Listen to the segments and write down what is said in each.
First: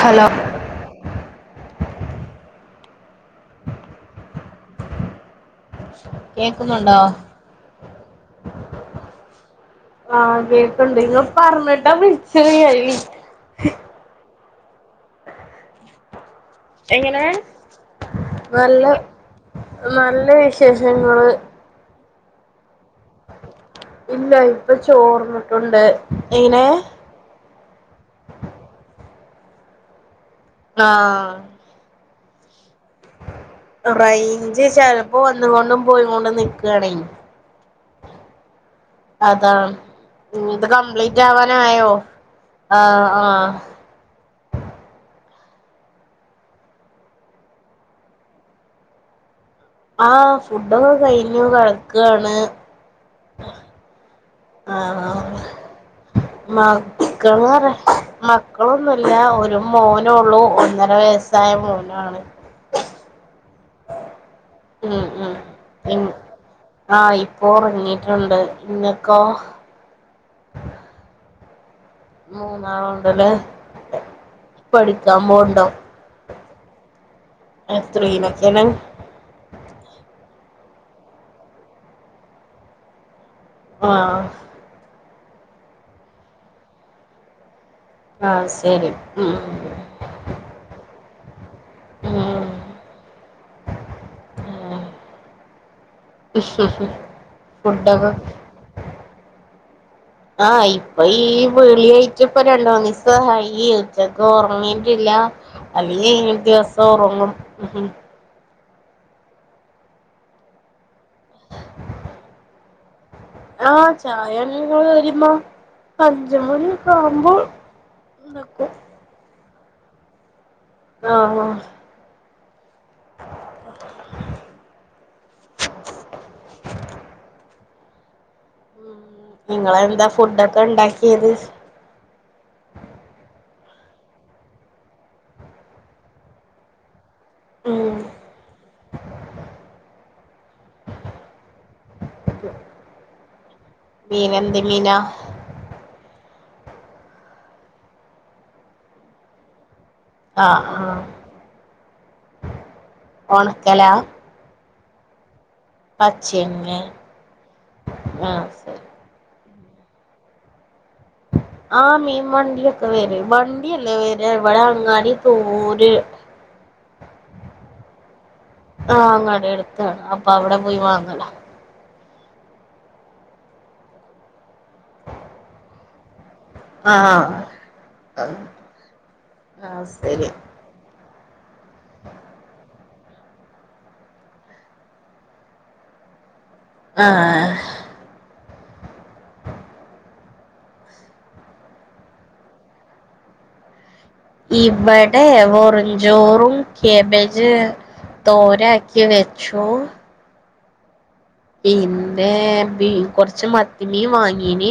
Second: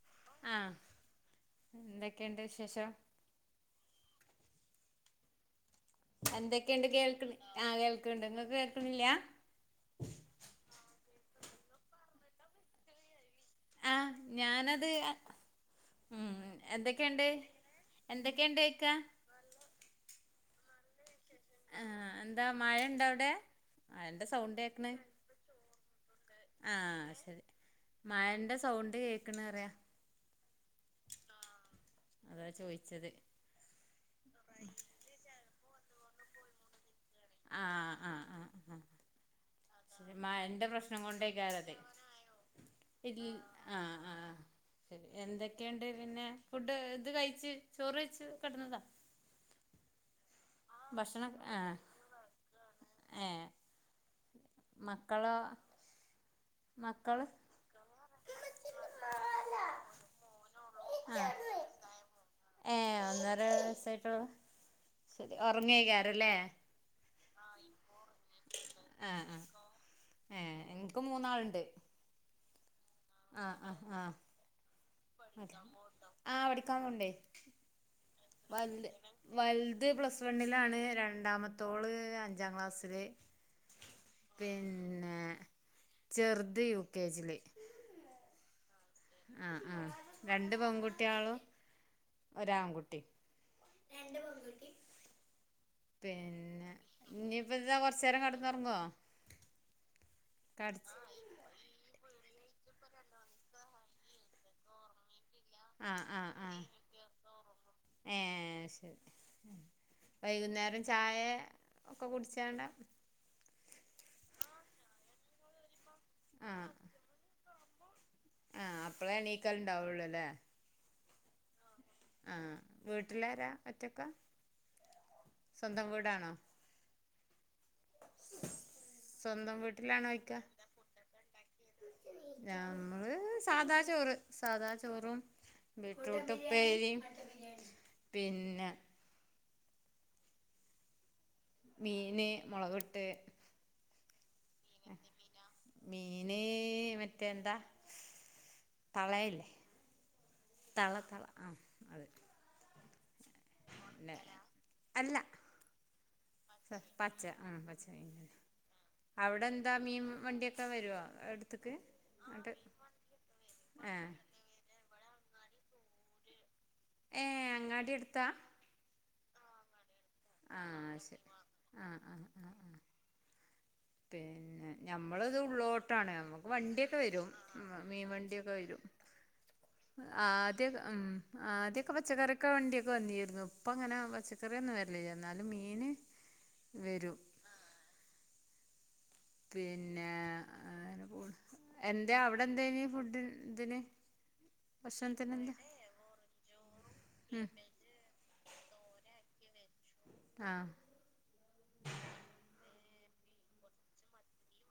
Hello ആഹ് എന്തൊക്കെണ്ട് വിശേഷം എന്തക്കെണ്ട് കേക്കുന്നുണ്ടോ കേൾക്ക്ണ് ആഹ് കേൾക്ക്ണ്ട് ഇങ്ങൾക്ക് കേൾക്ക്ണില്ല ആഹ് കേക്ക്ണ്ട് ഇങ്ങ പറഞ്ഞിട്ടാ വിളിചെയ് ഹേയ് ആഹ് ഞാനത് ഉം എങ്ങനെ എന്തക്കെണ്ട് എന്തക്കെണ്ട് നല്ല കൈക്ക നല്ല വിശേഷങ്ങള് ആഹ് എന്താ മഴണ്ടോ അവടെ ഇല്ല ഇപ്പ ചോർന്നിട്ടുണ്ട് എങ്ങനെ ആഹ് ശരി മഴന്റെ സൗണ്ട് കേൾക്ക് ണ് അറിയ ആഹ് അതാ ചോയ്ച്ചത് റൈഞ്ച് ചെലപ്പോ വന്ന് കൊണ്ടും പോയി കൊണ്ട് നിക്കാണെ ആഹ് ആഹ് ആ ആഹ് അതാ മയന്റെ പ്രശ്നം കൊണ്ടേക്കരതെ ആഹ് ഇൽ ആഹ് ആഹ് ആഹ് ശരി എന്തൊക്കെണ്ട് പിന്നെ ഫുഡ് ഇത് കഴിച്ച് ചോറ് എയ്ച്ച് കെ ടന്നതാ ആഹ് ഫുഡൊക്കെ ഭക്ഷണം കയ്ഞ്ഞു ആഹ് കിടക്കാണ് ഏഹ് ആഹ് മക്കളോ ആഹ് മക്കള് മക്കളൊറ മക്കളൊന്നുല്ല ഒരു മോനൊള്ളൂ ഒന്നര ആഹ് വയസ്സായ മോനാണ് ഏഹ് ഒന്നര വയസായിട്ടൊള്ളു ഉം ഉം ശരി ഉം ഉറങ്ങയ്ക്കാരല്ലേ ആഹ് ഇപ്പോ ഉറങ്ങിട്ടുണ്ട് ഇങ്ങക്കോ ഏയ് എനിക്ക് മൂന്നാളുണ്ട് മൂന്നാൾ ആഹ് ആഹ് ആഹ് പോവ്ണ്ടോ ആഹ് പഠിക്കാൻ പോണ്ടേ എത്റീല വ വൽത് പ്ലസ് വണ്ണിലാണ് രണ്ടാമത്തോള് അഞ്ചാം ക്ലാസ്സില് ആഹ് പിന്നെ ചെറുത് യു കെ ജില് ആഹ് ശരി അ ആഹ് ആഹ് രണ്ട് പെൺകുട്യേളും ഉം ഒരാൺകുട്ടിം പിന്നെ ഇനിപ്പന്താ ഫുഡൊക്കെ കൊറച്ചെരം കെ ടന്നൊറങ്ങോ ആഹ് ഇപ്പ ഈ വിളിയയി പ്പ രണ്ടോന്ന്സായി ച്ചക്ക് ഒറങ്ങീട്ടില്ല്യ ആഹ് അല്ലെങ്ങി ആഹ് ഇങ്ങ ആഹ് ദിവസം ഒറങ്ങും ഉം ഉം ഏഹ് ശരി വൈകുന്നേരം ചായ ഒക്കെ കുടിച്ചാണ്ട ആഹ് ചായ ഇണ്ങ്ങൾ വരുമ്പോ അഞ്ചു മണിയെക്കെ ആവുമ്പോ ആ അപ്പളേണീക്കലുണ്ടാവുള്ളൂ അല്ലേ ആഹ് ആ വീട്ടിലാര ഒറ്റക്ക സ്വന്തം വീടാണോ സ്വന്തം നിങ്ങളെന്താ വീട്ടിലാണോയ്ക്കാ ഫുഡൊക്കെ ഉണ്ടാക്കിയത് നമ്മള് സാധാ ചോറ് സധാ ചോറും ബീറ്റ്റൂട്ടുപ്പേരിം ഉം പിന്നെ മീന് മൊളകിട്ട് മീനനെന്ത് മീന മീന് മറ്റേ എന്താ തളയല്ലേ ആഹ് തള ആഹ് തള ആഹ് അതന്നെ ഒണക്കലാ അല്ല പച്ചേമീന് പച്ച ആ പച്ച ആഹ് ശരി അവിടെന്താ മീൻ വണ്ടിയൊക്കെ വരുവോ ടുത്തു ആ മീൻ വണ്ടിയൊക്കെ വരും ഏ വണ്ടിയല്ലേ വര് എവിടെ അങ്ങാടീത്തൊരു ഏ അങ്ങാടടി അടുത്താ ആഹ് അങ്ങാടി അടുത്താ ആഹ് ശരി ആഹ് ആഹ് ആഹ് ആഹ് പിന്നെ ഞമ്മളത് ഉള്ളോട്ട് ട്ത്താണ് നമ്മക്ക് വണ്ടിയൊക്കെ വരും ആഹ് മീൻവണ്ടിയൊക്കെ വരും ആഹ് ശരി ആഹ് ദ്യക്കെ ഉം ആദ്യൊക്കെ പച്ചക്കറീക്കെ വണ്ടിയൊക്കെ വന്നീരുന്നു ഇപ്പങ്ങനെ പച്ചക്കറിയൊന്നും വരില്ല എന്നാലും മീന് വരും ആഹ് പിന്നെ അങ്ങനെ പോണ് എന്താ അവിടെന്തേന് ഫുഡ് ഇതിന് ഇവിടെ ഭക്ഷണത്തിന് എന്താ വെറുംചോറും ഉം കേബേജ് തോരാക്കി വെച്ചു ആഹ് പിന്നെ കൊറച്ച് മത്തിമീൻ വാങ്ങീന്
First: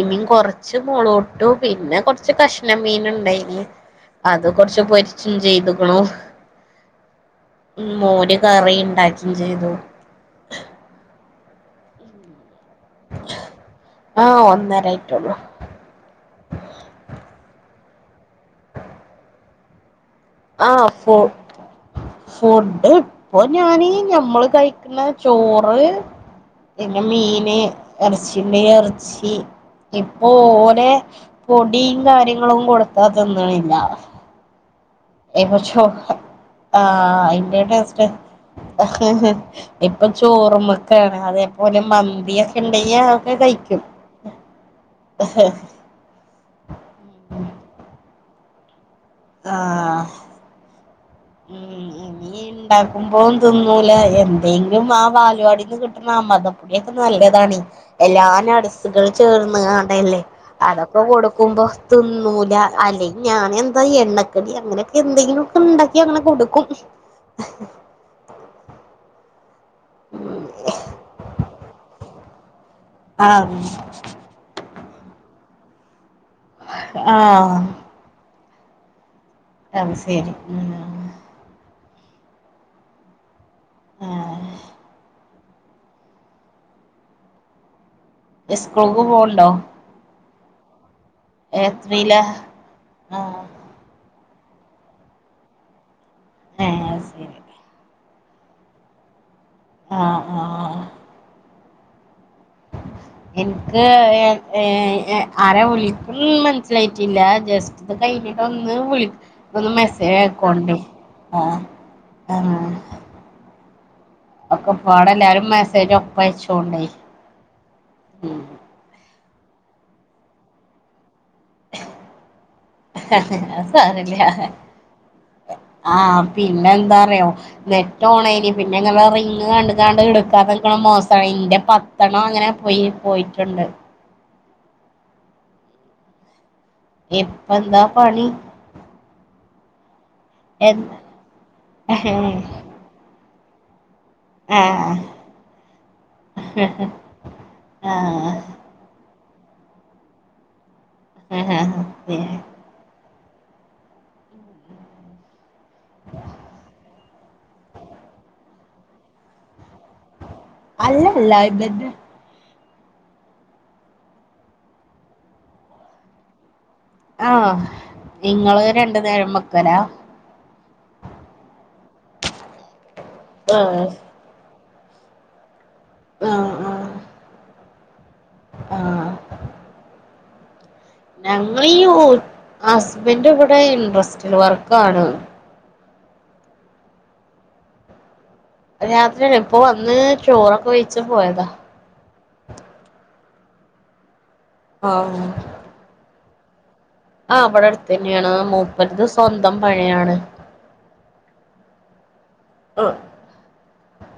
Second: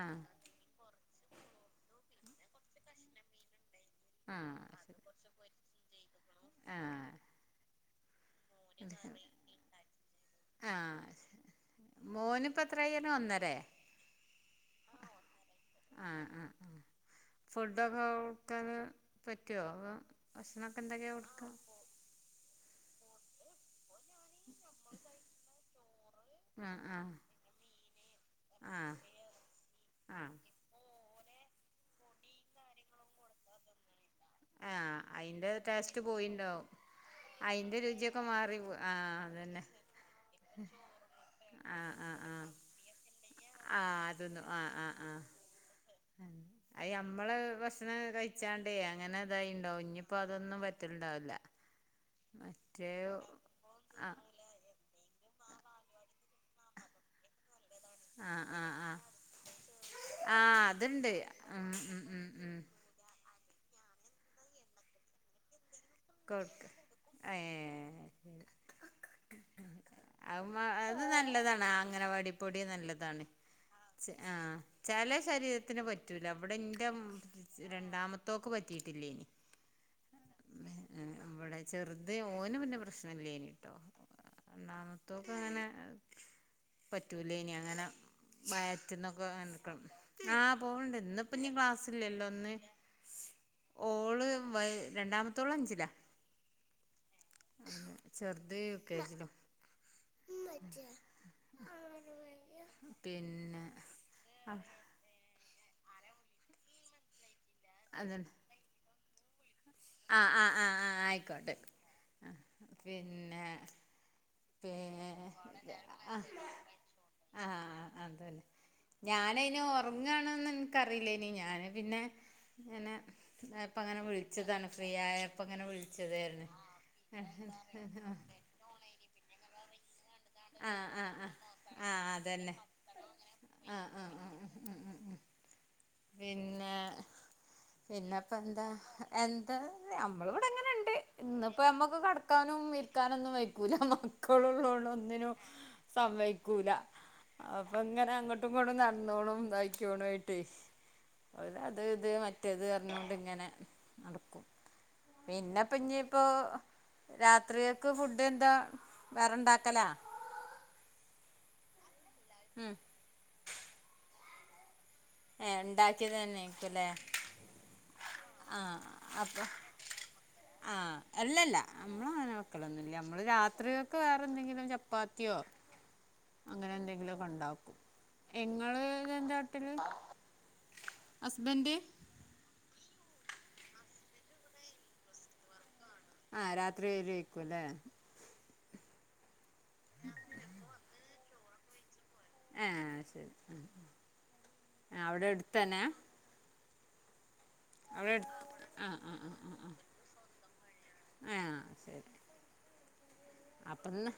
ആഹ് കൊറച്ച് കുറച്ച് മുളോട്ടു പിന്നെ കൊറച്ച് കഷ്ണം മീനിണ്ടായിന് അത് കുറച്ച് പൊരിച്ച് ചെയ്തുക്ക്ണു ആഹ് മോര് കറി ശരി ഇണ്ടാക്കിം ചെയ്തു ആഹ് മോനിപ്പെത്രയായിന്നു പറഞ്ഞെ ഒന്നരയെ ആഹ് ഒന്നരായിട്ടുള്ളു ആഹ് ആഹ് ആഹ് ഫുഡൊക്കെ കൊടുക്കല് പറ്റുവോ അതോ ഭക്ഷണമൊക്കെ ആഹ് എന്തൊക്കെയാ ഫു കൊടുക്കുക ഫുഡ്ഡ് അപ്പൊ ഞാനീ ഞമ്മള് കയിക്കുന്ന ചോറ് ആ ആ പിന്നെ മീന് ഇറച്ചിണ്ടെങ്കിൽ ആ എറച്ചി ആ ഇപ്പൊ ഓലെ പൊടിയും കാര്യങ്ങളും കൊടുത്താ തിന്നണില്ല ആഹ് അതിന്റെ ഇപ്പൊ ചോ ടേസ്റ്റ് പോയിണ്ടാവും ആഹ് അയിന്റെ അതിന്റെ ടേസ്റ്റ് രുചിയൊക്കെ മാറിയിപൊ ആഹ് അത് തന്നെ ഇപ്പൊ ചോറുമൊക്കൊണ് അതേപോലെ ആ മന്തിയൊക്കെ ഉണ്ടെങ്കിൽ അതോക്കെ കഴിക്കും ആഹ് ആഹ് ആഹ് അയി നമ്മള് ഭക്ഷണം കഴിച്ചാണ്ടേ അങ്ങനെ ഇതായിണ്ടോ ആഹ് ഇഞ്ഞിപ്പോ അതൊന്നും പറ്റി പറ്റലുണ്ടാവില്ല ഇനീ മറ്റേ ഇണ്ടാക്കുമ്പോ തിന്നൂല ആ എന്തെ ആഹ് വാലുവാടിക്ക് നിന്ന് കിട്ടുന്ന അമൃതംപ്പൊടിയൊക്കെ നല്ലതാണെ എല്ലാ ആ ആ ആ നടസ്സുകള് ചേർന്ന്ങ്ങാണ്ടല്ലേ ആ അതൊക്കെ അതുണ്ട് കൊടുക്കുമ്പോ ഉം ഉം ഉം തിന്നൂല ഉം അല്ലേ ഞാനെന്താ എണ്ണക്കടി അങ്ങനൊക്കെ എന്തെങ്കിലുവൊക്കെ ഉണ്ടാക്കിയങ്ങനെ കൊടുക്കും ഏഹ് ഉം അഹ് അത് നല്ലതാണ് അങ്ങനവാടി പൊടിയ നല്ലതാ [unintelligible] ആഹ് ആഹ് ചെല ശരീരത്തിന് പറ്റൂല ഇവിടെ ഇന്റെ ആഹ് രണ്ടാമത്തോക്ക് പറ്റിയിട്ടില്ലേനി. അയ് ശരി. ഇവിടെ ചെറുത് ഓന് പിന്നെ പ്രശ്നല്ലേനി ട്ടോ ആഹ് ഒന്നാമത്തോ. അപ്പ അങ്ങനെപറ്റൂലേനി അങ്ങനെ സ്കൂൾക്ക് വയറ്റ്ന്നൊക്കെ. പോവ്ണ്ടോ ആഹ് പോവ്ണ്ട് ഇന്ന്ഇപ്പൊ എത്രയിലാ ക്ലാസ്സില്ലല്ലോന്ന്. ആഹ് ഓള് രണ്ടാമത്തോള അഞ്ചിലാ. ഏ ശെരി ആഹ് ചെറുത് യുകെ ജില്. ആഹ് ആഹ് [unintelligible] മനസിലായിട്ടില്ല ജസ്റ്റ് ഇത് അതന്നെ കഴിഞ്ഞിട്ട് ഒന്ന് വിളി ഒന്ന് മെസേജ് ആഹ് ആഹ് ആഹ് അയകോണ്ടി ആഹ് ആയിക്കോട്ടെ ആഹ് ആ ആഹ് പിന്നെ. പി ഒക്കെ പാടെ എല്ലാരും മെസ്സേജ് ഒപ്പ ആഹ് അയച്ചോണ്ടി. ആഹ് അതല്ലെ ഞാനതിന് ഉറങ്ങാണന്ന് ഇൻക്ക് അറിലേനി ഞാൻ. പിന്നെ അത് അങ്ങനെ വിളിച്ചതാണ് ഫ്രീ ആയപ്പങ്ങനെ വി ആഹ പിന്നെ എന്താറിയോ നെറ്റ് ഓണേനി പിന്നെങ്ങെനെ റെയ് കണ്ട് കാണ്ട് എടുക്കാതക്ക്ണത് ആഹ് ആഹ് മോസയി ആഹ് ഇന്റെ പത്തണം അങ്ങനെ പോയി പോയിട്ടുണ്ട്. ആ ആ പിന്നെ. ഇപ്പൊ എന്താ പണി പിന്നെപ്പ ന്താ എന്താ നമ്മള് എ ഇവിടെങ്ങനെണ്ട്. ഇന്ന്പ്പോ നമ്മക്ക് കടക്കാനും ഇരിക്കാനൊന്നും വെയ്ക്കൂലന്നൊള്ളു. ആ [unintelligible] ഒന്നിനും സമ്മയ്ക്കൂല അപ്പൊ ഇങ്ങനെ ആ അങ്ങോട്ട്. നടന്നോണം ഇതായിക്കോണ ആയിട്ട് അത് ഇത് ആ മറ്റേത്. ഇങ്ങനെ നടക്കും പിന്നെപ്പൊ ഇഞ്ഞിപ്പോ. രാത്രികക്ക് ഫുഡ് എന്താ വേറെ ഇണ്ടാക്കലാ? അല്ല അല്ല ഇതന്നെ. മ് ഏ് ഇണ്ടാക്കിയത് തന്നെക്കുംല്ലേ. ആഹ നിങ്ങള് രണ്ടു നേരം വെക്കലാ. ആഹ അല്ലല്ല നമ്മള അങ്ങനെ വെക്കലൊന്നല്ല നമ്മള് ആഹ് രാത്രിയൊക്കെ. വേറെന്തെങ്കിലും ചപ്പാത്തിയോ. ആ അങ്ങനെ എന്തെങ്കിലും ഒക്കെ ഇണ്ടാകും ഇങ്ങള് ആഹ് എന്താട്ടല് ഞങ്ങളീ ഹസ്ബൻഡിവിടെ ഇൻട്രസ്റ്റിയല് വർക്കാണ്. ആഹ രാത്രി വരേ രുക്കും ല്ലേ. രാത്രിയല്ല ഇപ്പൊ വന്ന് ചോറൊക്കെ വെയിച്ച് പോയതാ. ആ ശരി ആ ആ ആഹ് അവിടെ എടുത്തന്നെ? ആ ഇവിടെ അവിടെ അടു അടുത്തന്നെയാണ് മൂപ്പരത് സ്വന്തം പണിയാണ്. ഏ ശരി ആഹ് അപ്പന്ന്.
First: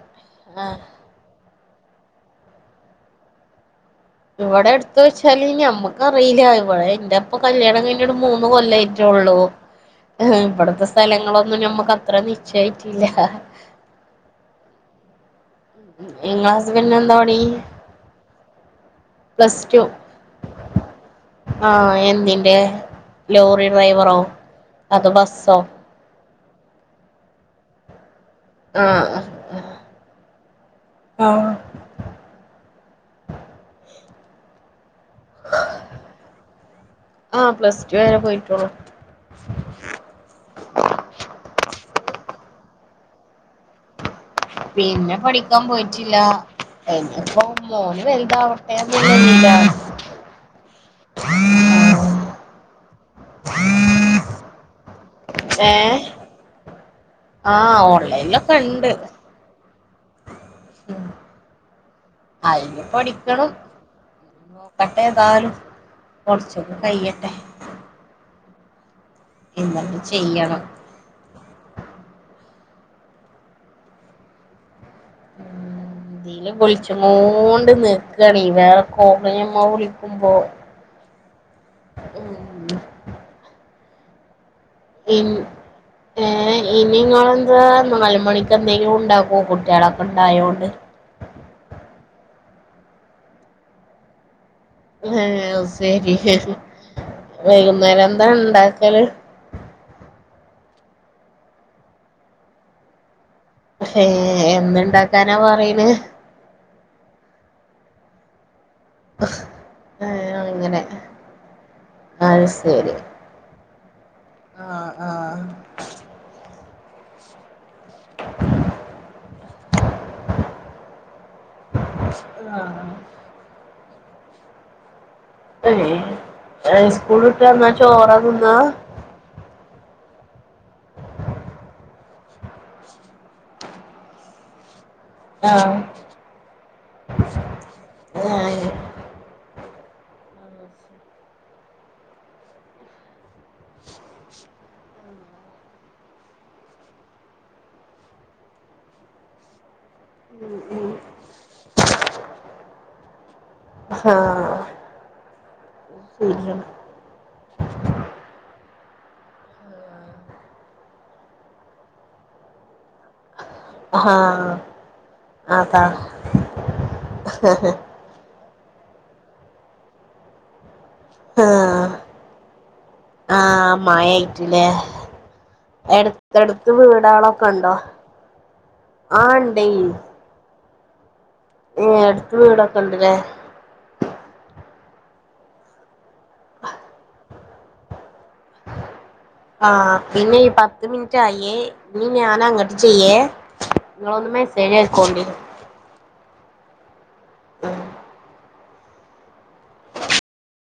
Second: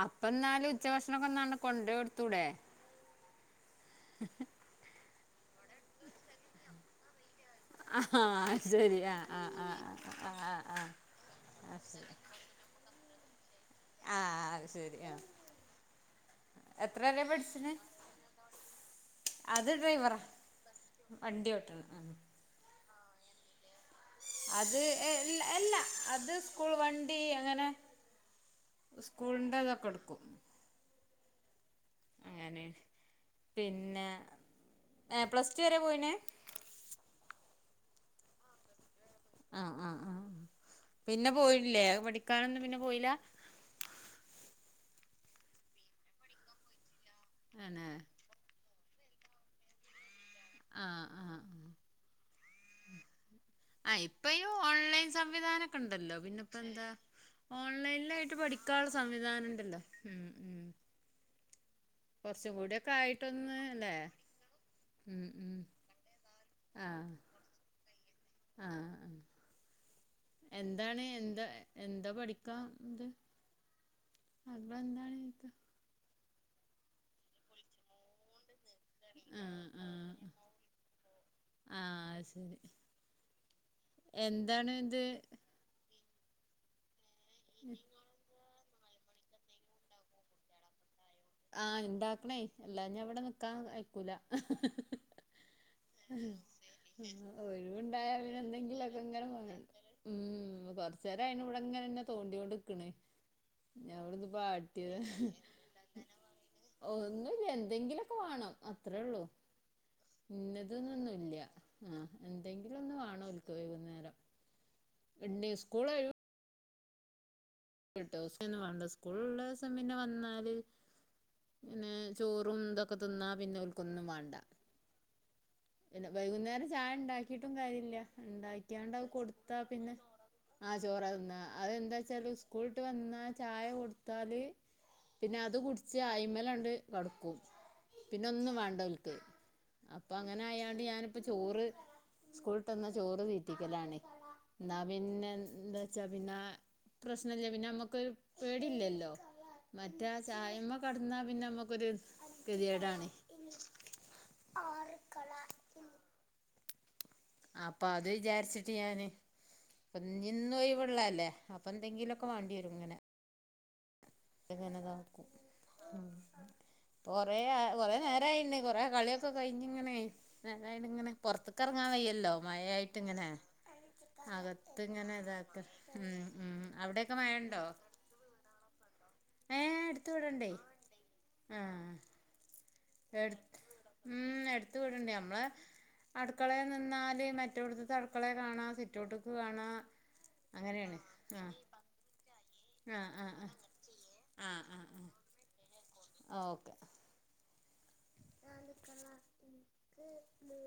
അപ്പന്നാല് ആഹ് ഉച്ചഭക്ഷണൊ കൊന്ന് കൊണ്ട് കൊടുത്തൂടെ. ഇവിടെ എടുത്ത് വെച്ചാല് നമ്മക്കറിയില്ല ഇവിടെ എറെ ഇപ്പൊ കല്യാണം കഴിഞ്ഞിട്ട് മൂന്ന് ആഹ് കൊല്ലായി ശരി ആഹ് റ്റൊള്ളൂ ആഹ് ആഹ് ആഹ് ആഹ് ഇവിടത്തെ ആഹ് സ്ഥലങ്ങളൊന്നും ആഹ് നമ്മക്ക് അത്ര നി ശ്ചയായിട്ടില്ല. ആഹ അയ് ശെരി ആ ഇങ്ങള ഹസ്ബൻഡി ന് എന്താ പണി? പ്ലസ് അത് ടു ഡ്രൈവറാ വണ്ടി ആഹ ഓട്ടണം ആ എന്തിന്റെ? ലോറി ഡ്രൈവറോ? അത് അതോ ബസ്സോ അല്ല അത് സ്കൂൾ വണ്ടി അങ്ങനെ. ആഹ് സ്കൂൾന്റെ ഇതൊക്കെ എടുക്കും. ആഹ അങ്ങനെ പിന്നെ പ്ലസ്ടുവരെ പോയിനെ ആഹ് പ്ലസ്ടുവരെ പോയിക്ണു ആഹ് ആഹ ആഹ് പിന്നെ പോയില്ലേ പഠിക്കാനൊന്നും പിന്നെ പോയില്ലാ പിന്നെ പഠിക്കാൻ പോയിറ്റില്ല എനിപ്പം ആന്നെ മോന് വലുത ഫാമിലുള്ള വീടാ ആഹ് ആഹ് അ ഇപ്പനി ഓൺലൈൻ സംവിധാനക്കെ ഏഹ് ഇണ്ടല്ലോ പിന്നെ ഇപ്പ എന്താ ആഹ് ഓൺലൈനായിട്ട് ഓൺലൈനിലൊക്കെ പഠിക്കാനുള്ള ഉണ്ട് സംവി സംവിധാനണ്ടല്ലോ ഉം കെറച്ച അയിന് പഠിക്കണം കൂടയക്കെയിട്ടൊന്ന് അല്ലേ നോക്കട്ടെ ഉം ഏതാലും ഉം കെറച്ചൊന്ന് ആഹ് കയ്യട്ടെ ആഹ് ആഹ് എന്തങ്കചെയ്യണം എന്താണ് എന്താ എന്താ പഠിക്കാ ഇത് [unintelligible] എന്താണ് ചോദിക്കാ ഈല് വിളിച്ചോണ്ട് നിക്കാണ് വേറെ കോള്യ്മ്മ ആഹ് ആഹ് വിളിക്കുമ്പോ ആഹ് ഉം ശെരി എന്താണ് ഇത് ഇനി ഏഹ് ഇനിങ്ങളെന്തുവാ നാല്മണി അപ്പന്തെങ്കിലും ഇണ്ടാക്കും കുട്ടിയേളൊക്കെ ഇണ്ടായോണ്ട് ആഹ് ഇണ്ടാക്കണേ എല്ലാഞ്ഞ ഇവടെ നിക്കാൻ അയിക്കൂല. ഏഹ് [unintelligible] ആഹ് ഒഴ്വ്ണ്ടായാ പിന്നെ എന്തെങ്കിലൊക്കെ ഇങ്ങനെ വാണ്ടിയരും ഹ്മ്മ് കൊറച്ചേരായിന് ഇബടങ്ങനെ തോണ്ടിയോണ്ട്ക്ക്ണ്. ഞവട്ന്ന് പാട്ടിയേ പറിണ് ഒന്നുല്ല എന്തെങ്കിലൊക്കെ വാണം അത്രൊള്ളൂ. ഏ അങ്ങനെ ഇന്നതനുംല്ല ആഹ അത് എന്തെങ്കിലും ഒന്ന് വാണം ഓൽക്ക് വൈകുന്നേരം ആഹ് ണ്ട്, സ്കൂളൊഴിവ് ണ്ട് ട്ടോ. പക്ഷെ [unintelligible] സ്കൂള് ഇള്ള ദിവസം പിന്നെ വന്നാല് പിന്നെ ചോറും ഇതൊക്കെ തിന്നാ പിന്നെ ഓൽക്കൊന്നും വാണ്ട. പിന്നെ വൈകുന്നേരം ഏ ചായ സ്കൂൾ വിട്ട് ഇണ്ടാക്കിട്ടും വന്നാ കാര്യല്ല ചോറാ തിന്നാ ഇണ്ടാക്കിയാണ്ട് അത് കൊടുത്താ പിന്നെ ആഹ് ചോറാ തിന്നാ അതെന്താച്ചാല് സ്കൂള്ട്ട് വന്നാ ചായ കൊടുത്താല് പിന്നെ ആ അത് കുടിച്ച അയിമലാണ്ട് കടക്കും. പിന്നെ ഒന്നും ഏ വാണ്ട ഓൽക്ക് അപ്പം അങ്ങനായാണ്ട് ഞാനിപ്പ ചോറ് സ്കൂള്ട്ടന്നാ ചോറ് തീറ്റിക്കലാണ്. ഇന്നാ പിന്നെ എന്താച്ചാ പിന്നെ പ്രശ്നല്ല പിന്നെ നമ്മക്കൊര് പേടില്ലല്ലോ മറ്റേ ആ ചായമെ കടന്നാ പിന്നെ നമ്മക്കൊരു കെതിയേടാണ്. ആഹ് ആറ് കളർ ഇൻ [inaudible] അപ്പ അത് വിചാരിച്ചിട്ട് ഞാന് അപ്പ ഇഞ്ഞ് ഇന്ന് ഒഴിവ്ള്ളല്ലേ അപ്പ എന്തെങ്കിലൊക്കെ വാണ്ടിയരും ഇങ്ങനെ ആഹ്. [unintelligible] ങ്ങനെ ഇതാക്കും, അതാ ഇപ്പൊ കൊറേ അ കൊറെ നേരായിണ് കൊറെ കളിയൊക്കെ ഇപ്പൊ കഴിഞ്ഞിങ്ങനെ നേരായോണ്ട്ങ്ങനെ പൊർത്ത്ക്കെറങ്ങാൻ ആഹ് വയ്യല്ലോ മഴായായിട്ടിങ്ങനെ ആഹ് മഴയായിട്ടില്ലേ അകത്ത് ഇങ്ങനെ ഇതാക്ക ഹ്മ്മ് ഹ്മ്മ് എടുത്തടുത്ത് അവിടെക്കെ വീടാളൊക്കെ മഴണ്ടോ [inaudible] ഉണ്ടോ ആഹ് ഇണ്ടെയ് [unintelligible] ഏഹ് അട്ത്ത് വീടൊക്കെണ്ട് ലേ ഹ്മ്മ് അട്ത്ത് വീട്ണ്ട് നമ്മളെ അടുക്കളെ നിന്നാല് മറ്റോട്ത്ത്ത്തെ അടുക്കളെ കാണാ സി റ്റോട്ട്ക്ക് കാ ആഹ് പിന്നെ ഈ പത്ത് മിൻറ്റായേ ഇനി ഞാനങ്ങട്ട് ആഹ് ചെയ്യേ ആഹ് ആഹ് ഇങ്ങളൊന്നു ആഹ് ആഹ് മെസ്സേജയക്കോണ്ടി. ആഹ് ഓക്കെ. [inaudible] [inaudible]